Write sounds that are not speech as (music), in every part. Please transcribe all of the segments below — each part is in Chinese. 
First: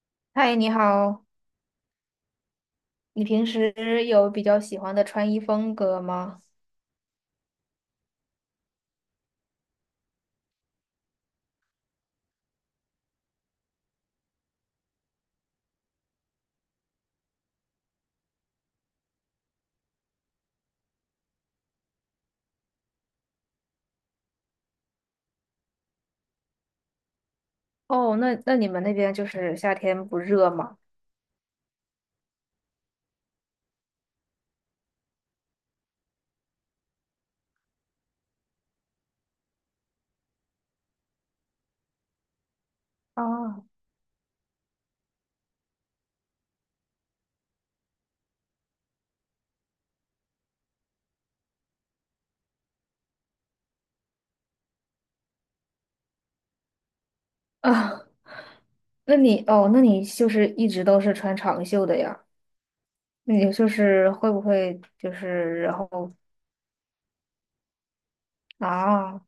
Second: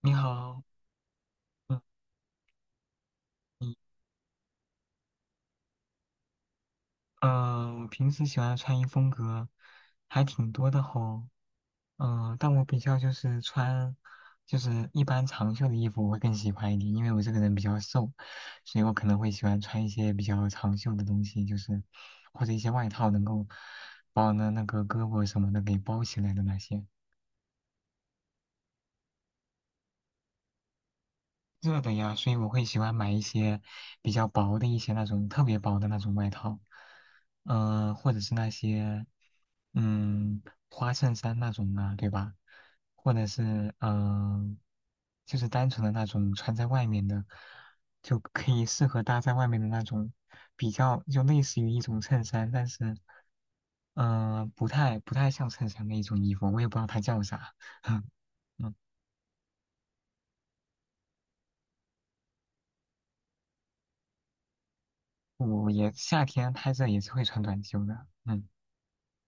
你嗨，好。你好，嗯。你平你时有比较喜欢的穿衣风格吗？我平时喜欢的穿衣风格还挺多的吼。但我比较就是穿，就是一般长袖的衣服我会更喜欢一点，因为我这个人比较瘦，所以我可能会喜欢穿一些比较长袖的东西，就是或者一些外套能够把我的那个胳膊什么的给包起来的那些。哦，那你们那边就是夏天不热吗？热的呀，所以我会喜欢买一些比较薄的一些那种特别薄的那种外套，或者是那些嗯花衬衫那种啊，对吧？或者啊是就是单纯的那种穿在外面的，就可以适合搭在外面的那种，比较就类似于一种衬衫，但是不太像衬衫的一种衣服，我也不知道它叫啥。啊，(laughs) (laughs) 嗯，那你哦，那你就是一直都是穿长袖的呀？那你就是会不会就是我然后也夏天拍热也是会穿短袖的。嗯。啊？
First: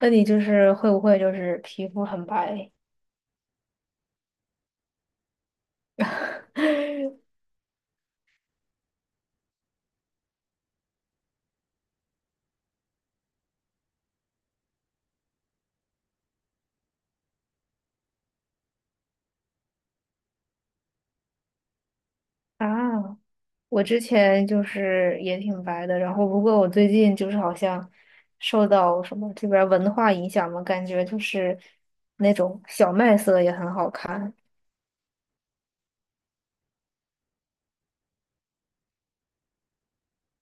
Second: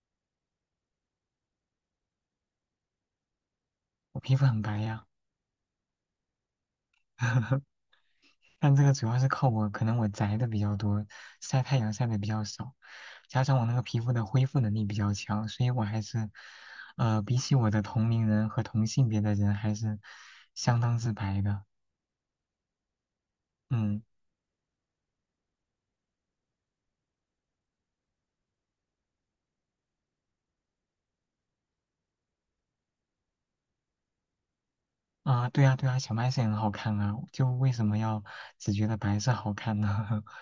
那你就是会不会就是皮肤很白 我皮肤很白呀。(laughs) (laughs) 但这个主要是靠我，可能我宅的比较多，晒太阳晒的比较少，加上我那个皮肤的恢复能力比较强，所以我还是，比起我的同龄人和同性别的人，还是相当之白的。啊？我之嗯。前就是也挺白的，然后不过我最近就是好像受到什么这边儿文化影响嘛，感觉就是那种小麦色也很好看。啊、对啊，对啊，小麦是很好看啊，就为什么要只觉得白色好看呢？(laughs)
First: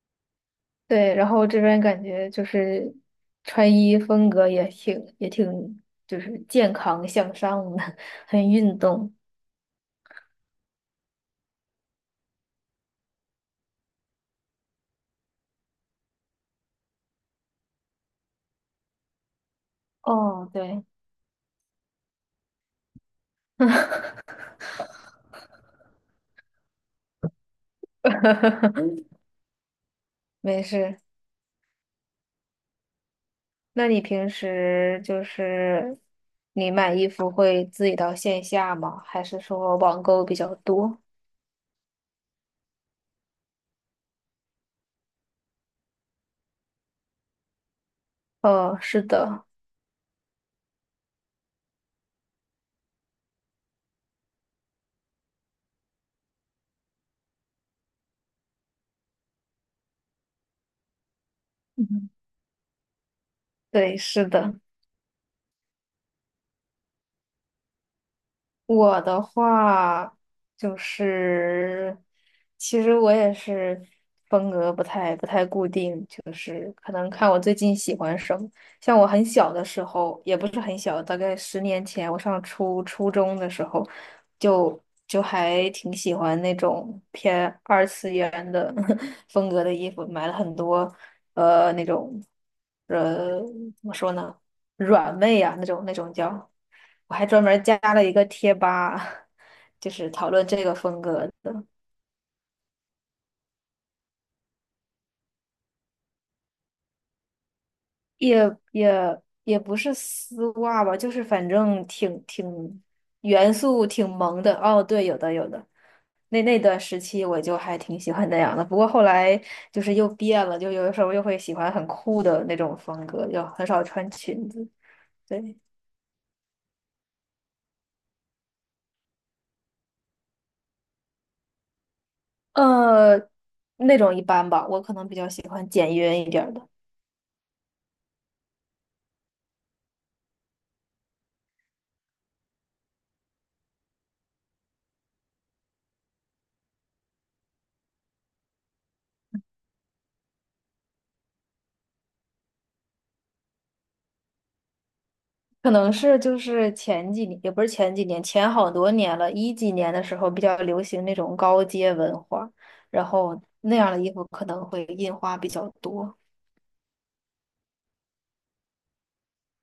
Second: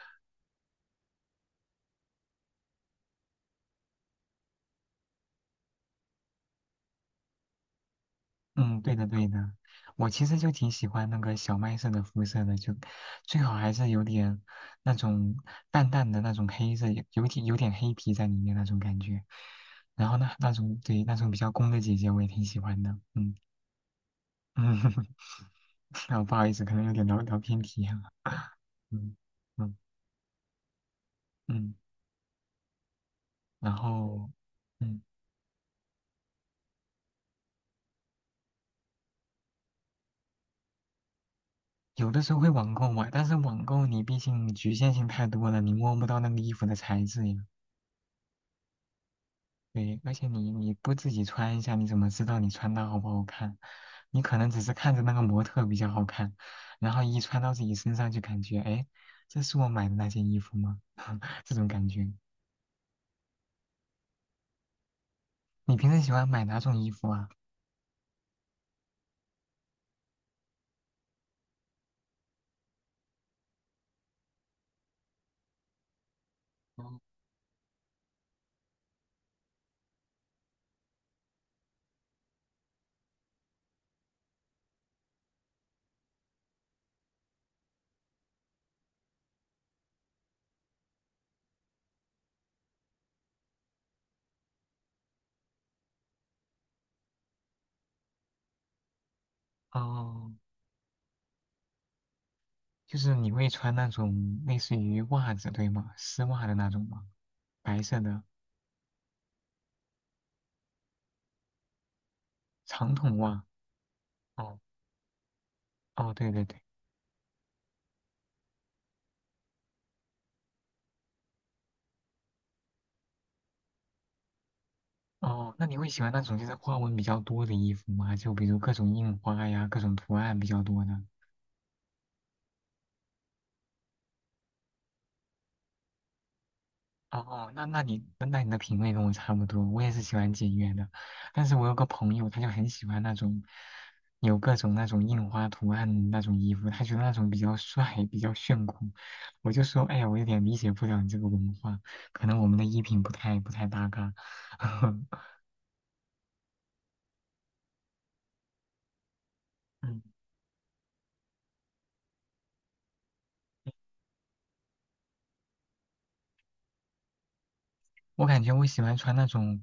对，然后这边感觉就是穿衣风格也挺就是健康向上的，(laughs) 很运嗯，对的动。对的，我其实就挺喜欢那个小麦色的肤色的，就最好还是有点那种淡淡的那种黑色，有点黑皮在里面那种感觉。然后呢，哦，那种对，对那种比较攻的姐姐我也挺喜欢的。嗯嗯。(laughs) 啊，不好意思，可能有点聊聊偏题了。(laughs) 嗯嗯没事。嗯，然那你平后时嗯就是你买衣服会自己到线下吗？还是说网购比较多？有的时候会网购嘛，但是网购你毕竟局限性太多了，你摸不到那个衣服的材质呀。是的，对，而且你不自己穿一下，你怎么知道你穿搭好不好看？你可能只是看着那个模特比较好看，然后一穿到自己身上就感觉，哎，这是我买的那件衣服吗？(laughs) 这种感觉。嗯对，是的。你平时喜欢买哪种衣服啊？我的话就是，其实我也是风格不太固定，就是可嗯能看我最近喜欢什么。像我很小的时候，也不是很小，大概十年前，我上初中的时候，就还挺喜欢那种偏二次元的 (laughs) 风格的衣服，买了很多，那种，呃，怎么说呢，软妹啊，那种叫。我还专门加了一个贴吧，(laughs) 哦，就是讨哦论这个风格的，就是你会穿那种类似于袜子，对吗？丝袜的那种吗？白色的也也也不是丝袜吧，就是反正挺长筒袜。元素挺萌的。哦哦，对，有的有的。哦，对那对那对。段时期我就还挺喜欢那样的，不过后来就是又变了，就有的时候又会喜欢很酷的那种风格，就很少穿裙子。哦，对，那你会喜欢那种就是花纹比较多的衣服吗？就比如各种印花呀，各种图案比较多的。呃，那种一般吧，我可能比较喜欢简约一点儿的。哦，那你的品味跟我差不多，我也是喜欢简约的，但是我有个朋友，他就很喜欢那种有各种那种印花图案的那种衣服，他觉得那种比较帅，比较炫酷。我就说，哎呀，我有点理解不了你这个文化，可能我们的衣品不太搭嘎。(laughs) 可能是就是前几年，也不是前几年，前好多年了，一几年嗯，的时候比较流行那种高阶文化，然后那样的衣服可能会印花比较多。我感觉我喜欢穿那种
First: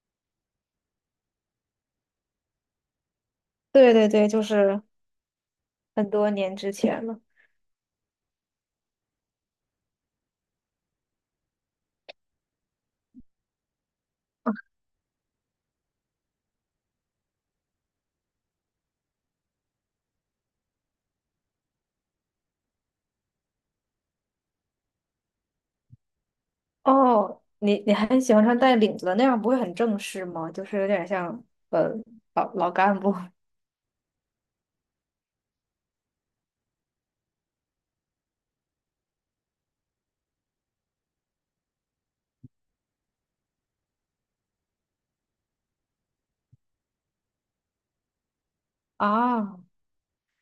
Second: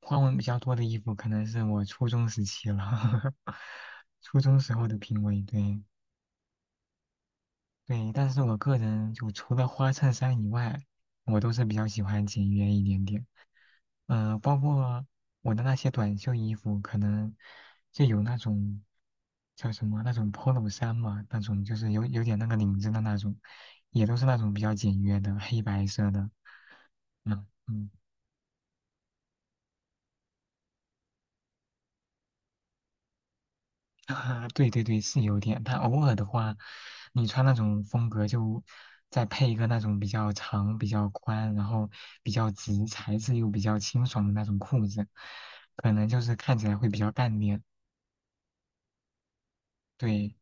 花纹比较多的衣服，可能是我初中时期了，对对 (laughs) 对，初就中时是候的品味，对。很多年之前了。对，但是我个人就除了花衬衫以外，我都是比较喜欢简约一点点。包括我的那些短袖衣服，可能就有那种叫什么那种 polo 衫嘛，那种就是有点那个领子的那种，也都是那种比较简约的黑白色的。哦，嗯你嗯。你还喜欢穿带领子的，那样不会很正式吗？就是有点像呃老老干部 (laughs) 啊，对对对，是有点。但偶尔的话，你穿那种风格，就再配一个那种比较长、比较宽，然后比较直，材质又比较清爽的那种裤子，可能就是看起来会比较干练。(laughs) 啊。对，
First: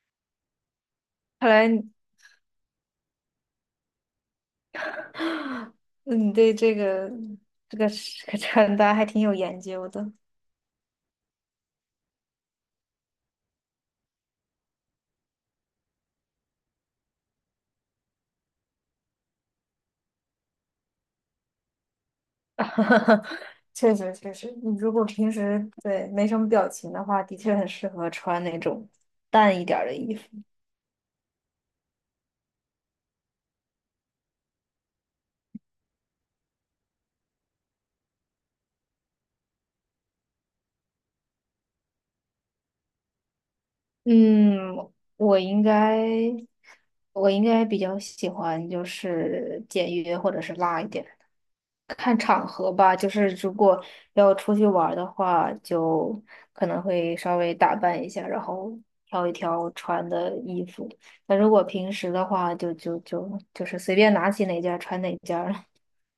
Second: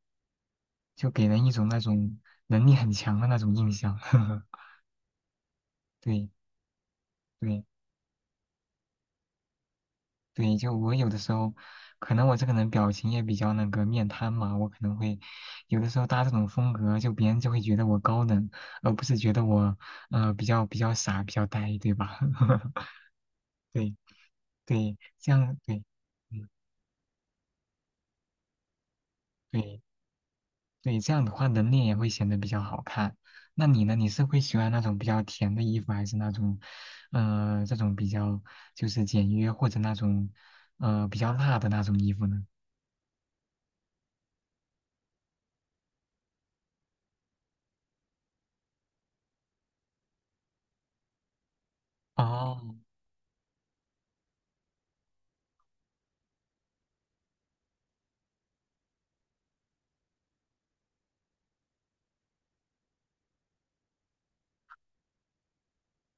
就给人看一种来那你 种能力很强的那种印象。(laughs) (gasps) (sighs) 对你对这个对。这个这个穿搭还挺有研究的。对，就我有的时候，可能我这个人表情也比较那个面瘫嘛，我可能会有的时候搭这种风格，就别人就会觉得我高冷，而不是觉得我比较傻、比较呆，对吧？(laughs) (laughs) 哈哈，确对实确实，你如对，果平这样时对，对没什嗯么表情的话，的确很适合穿那种淡一点对儿的衣服。对，这样的话人脸也会显得比较好看。那你呢？你是会喜欢那种比较甜的衣服，还是那种这种比较就是简约或者那种比较辣的那种衣服呢？嗯，我应该我应该比较喜欢就是简约或者是辣一点，看场合哦。 吧。就是如果要出去玩儿的话，就可能会稍微打扮一下，然后挑一挑穿的衣服。那如果平时的话，就是随便拿起哪件儿穿哪件。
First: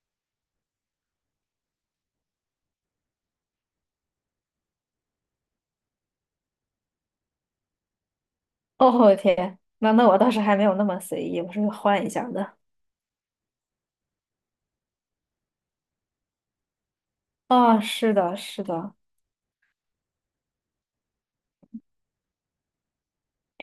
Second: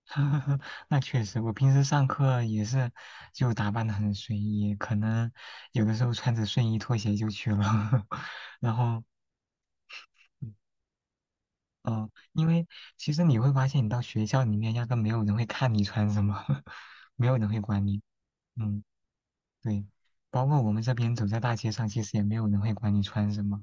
(laughs) 那确实，我平时上课也是就打扮的很随意，可能有的时候穿着睡衣拖鞋就去了。(laughs) 然 (laughs) 后，哦天，那那我倒是还没有那么随意，我是换一嗯、下因的。为其实你会发现，你到学校里面压根没有人会看你穿什么，(laughs) 没有人会啊、管你。是的，是嗯，的，对，包括我们这边走在大街上，其实也没有人会管你穿什么，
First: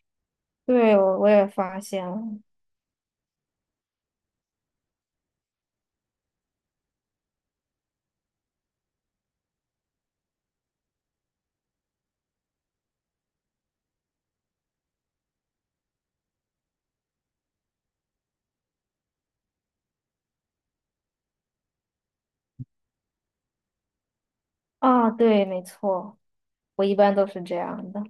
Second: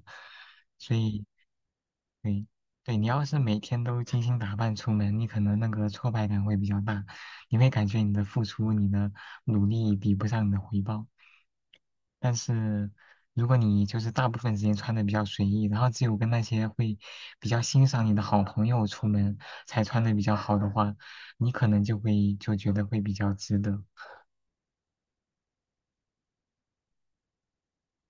所对，我以我也发现了。对，对你要是每天都精心打扮出门，你可能那个挫败感会比较大，你会感觉你的付出、你的努力比不上你的回报。但是如果你就是大部分时间穿的比较随意，然后只有跟那些会比较欣赏你的好朋友出门才穿的比较好的话，你可能就会就觉得会比较值得。啊，对，没错，我一般都是这样的。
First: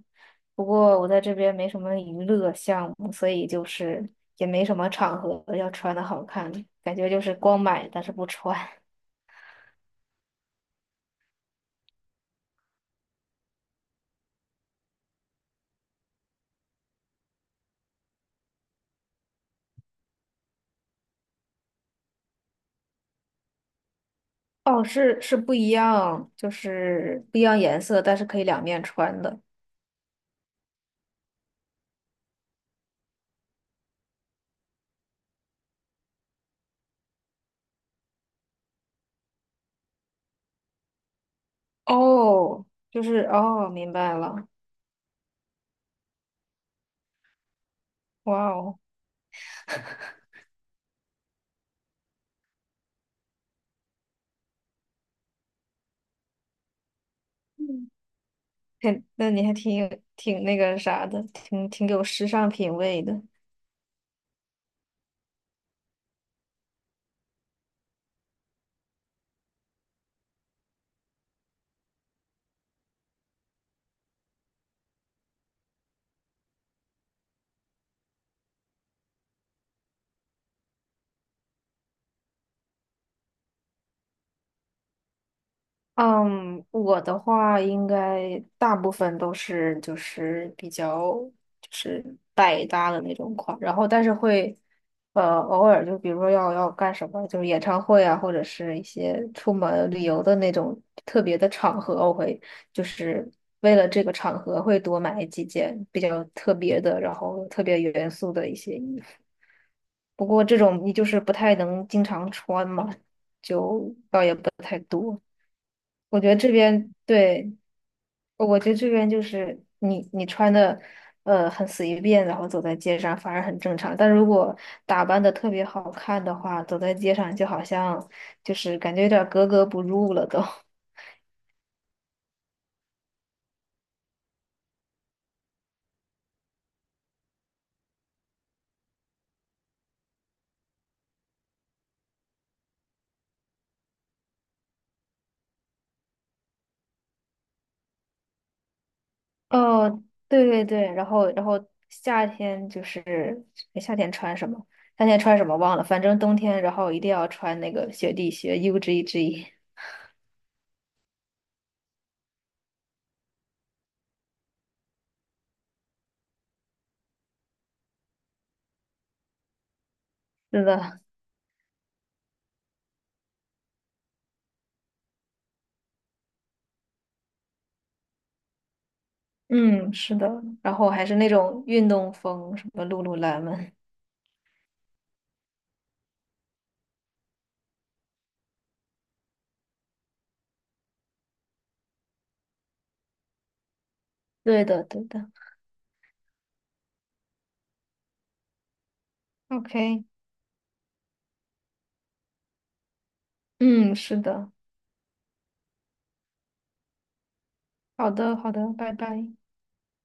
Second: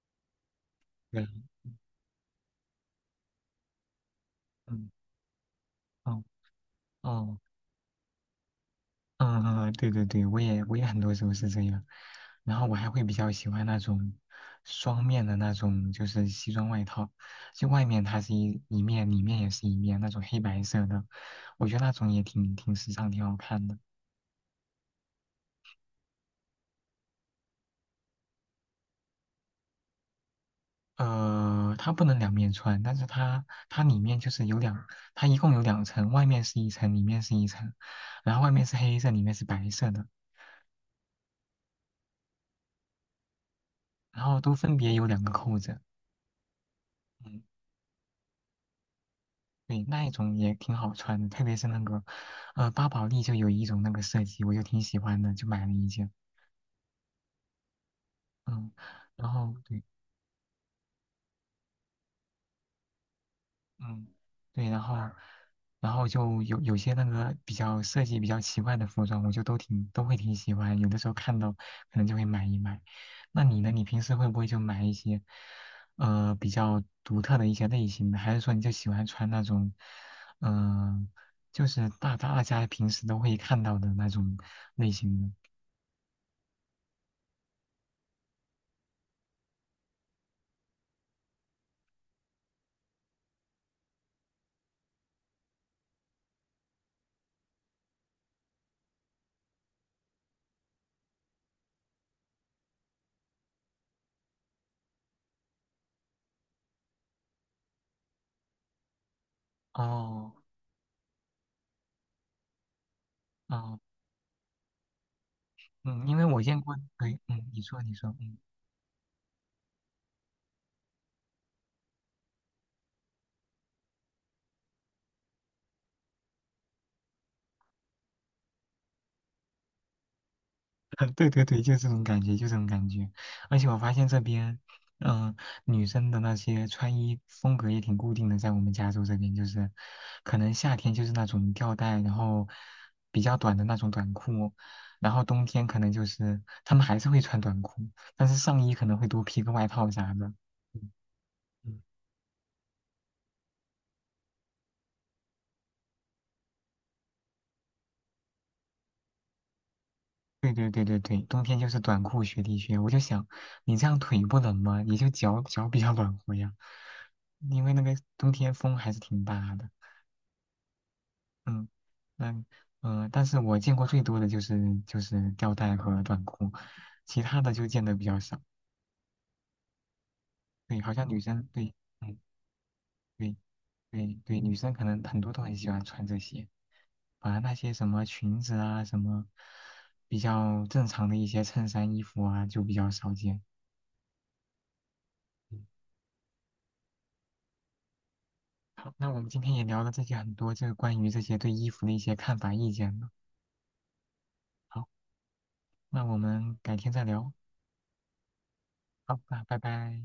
不过我在对，这边没什么娱乐项目，所以就是也没什么嗯，场合要穿的哦好看，感觉就是哦。光买但是不穿。嗯嗯，嗯对对对，我也很多时候是这样，然后我还会比较喜欢那种双面的那种，就是西装外套，就外面它是一面，里面也是一面，那种黑白色的，我觉得那种也挺时尚，挺好看的。哦，是是不一样，就是不一样颜色，但是可以两面穿的。它不能两面穿，但是它里面就是有两，它一共有两层，外面是一层，里面是一层，然后外面是黑色，里面是白色的，哦，就是哦，明白然后了。都分别有两个扣子。嗯哇哦。对，那一种也挺好穿的，特别是那个，巴宝莉就有一种那个设计，我就挺喜欢的，就买了一件。嗯，还然那你后还挺对，有挺那个啥的，挺挺有时尚品味的。嗯，对，然后就有些那个比较设计比较奇怪的服装，我就都挺都会挺喜欢，有的时候看到可能就会买一买。那你呢？你平时会不会就买一些，比较独特的一些类型的？还是说你就喜欢穿那种，嗯、就是大家平时都会看到的那种类型的。嗯，我的话应该大部分都是就是比较就是百搭的那种款，然后但是会偶尔就比如说要干什么，就是演唱会啊，或者是一些出门旅游的那种特别的场合，我会就是为了这个场合会多买几件比较特别的，然后特别元素的一些衣服。不哦过这种你就是不太能经常穿嘛，哦，就倒也不太多。嗯，因我为觉得我这见过，边对，嗯，对，你说你说，嗯。我觉得这边就是你你穿的很随便，然后走在街上反而很正常。但如果打扮的特别好看的话，走在街上就好像就是感觉有点儿格格不入了都。(laughs) 对对对，就这种感觉，就这种感觉。而且我发现这边，嗯、女生的那些穿衣风格也挺固定的，在我们加州这边，就是可能夏天就是那种吊带，然后比较短的那种短裤，然后冬天可能就是她们还是会穿短裤，但是上衣可能会多披 (laughs) 个外套哦，啥的。对对对，嗯然后然后嗯，夏天就是夏天穿什么？夏天穿什么忘了，反正冬天然后一定要穿那个雪地靴 UGG。对对对对对，冬天就是短裤、雪地靴。我就想，你这样腿不冷吗？你就脚比较暖和呀，因为那个冬天风还是挺大的。是的，嗯。那但是我见过最多的就是吊带和短裤，其他的就见的比较少。嗯，是的，然对，后好还像是女那生种对，运动嗯，风，什么露露对兰们，对对，女生可能很多都很喜欢穿这些，反而那些什么裙子啊，什么比较正常的一些衬衫、衣服啊，就比较少见。对的，对的好，那我们今天也聊了这，OK，些很多，这个关于这些对衣服的一些看法、意见了。嗯，是的，好，那我们改天再聊。好的，好的，拜好，拜。那拜拜。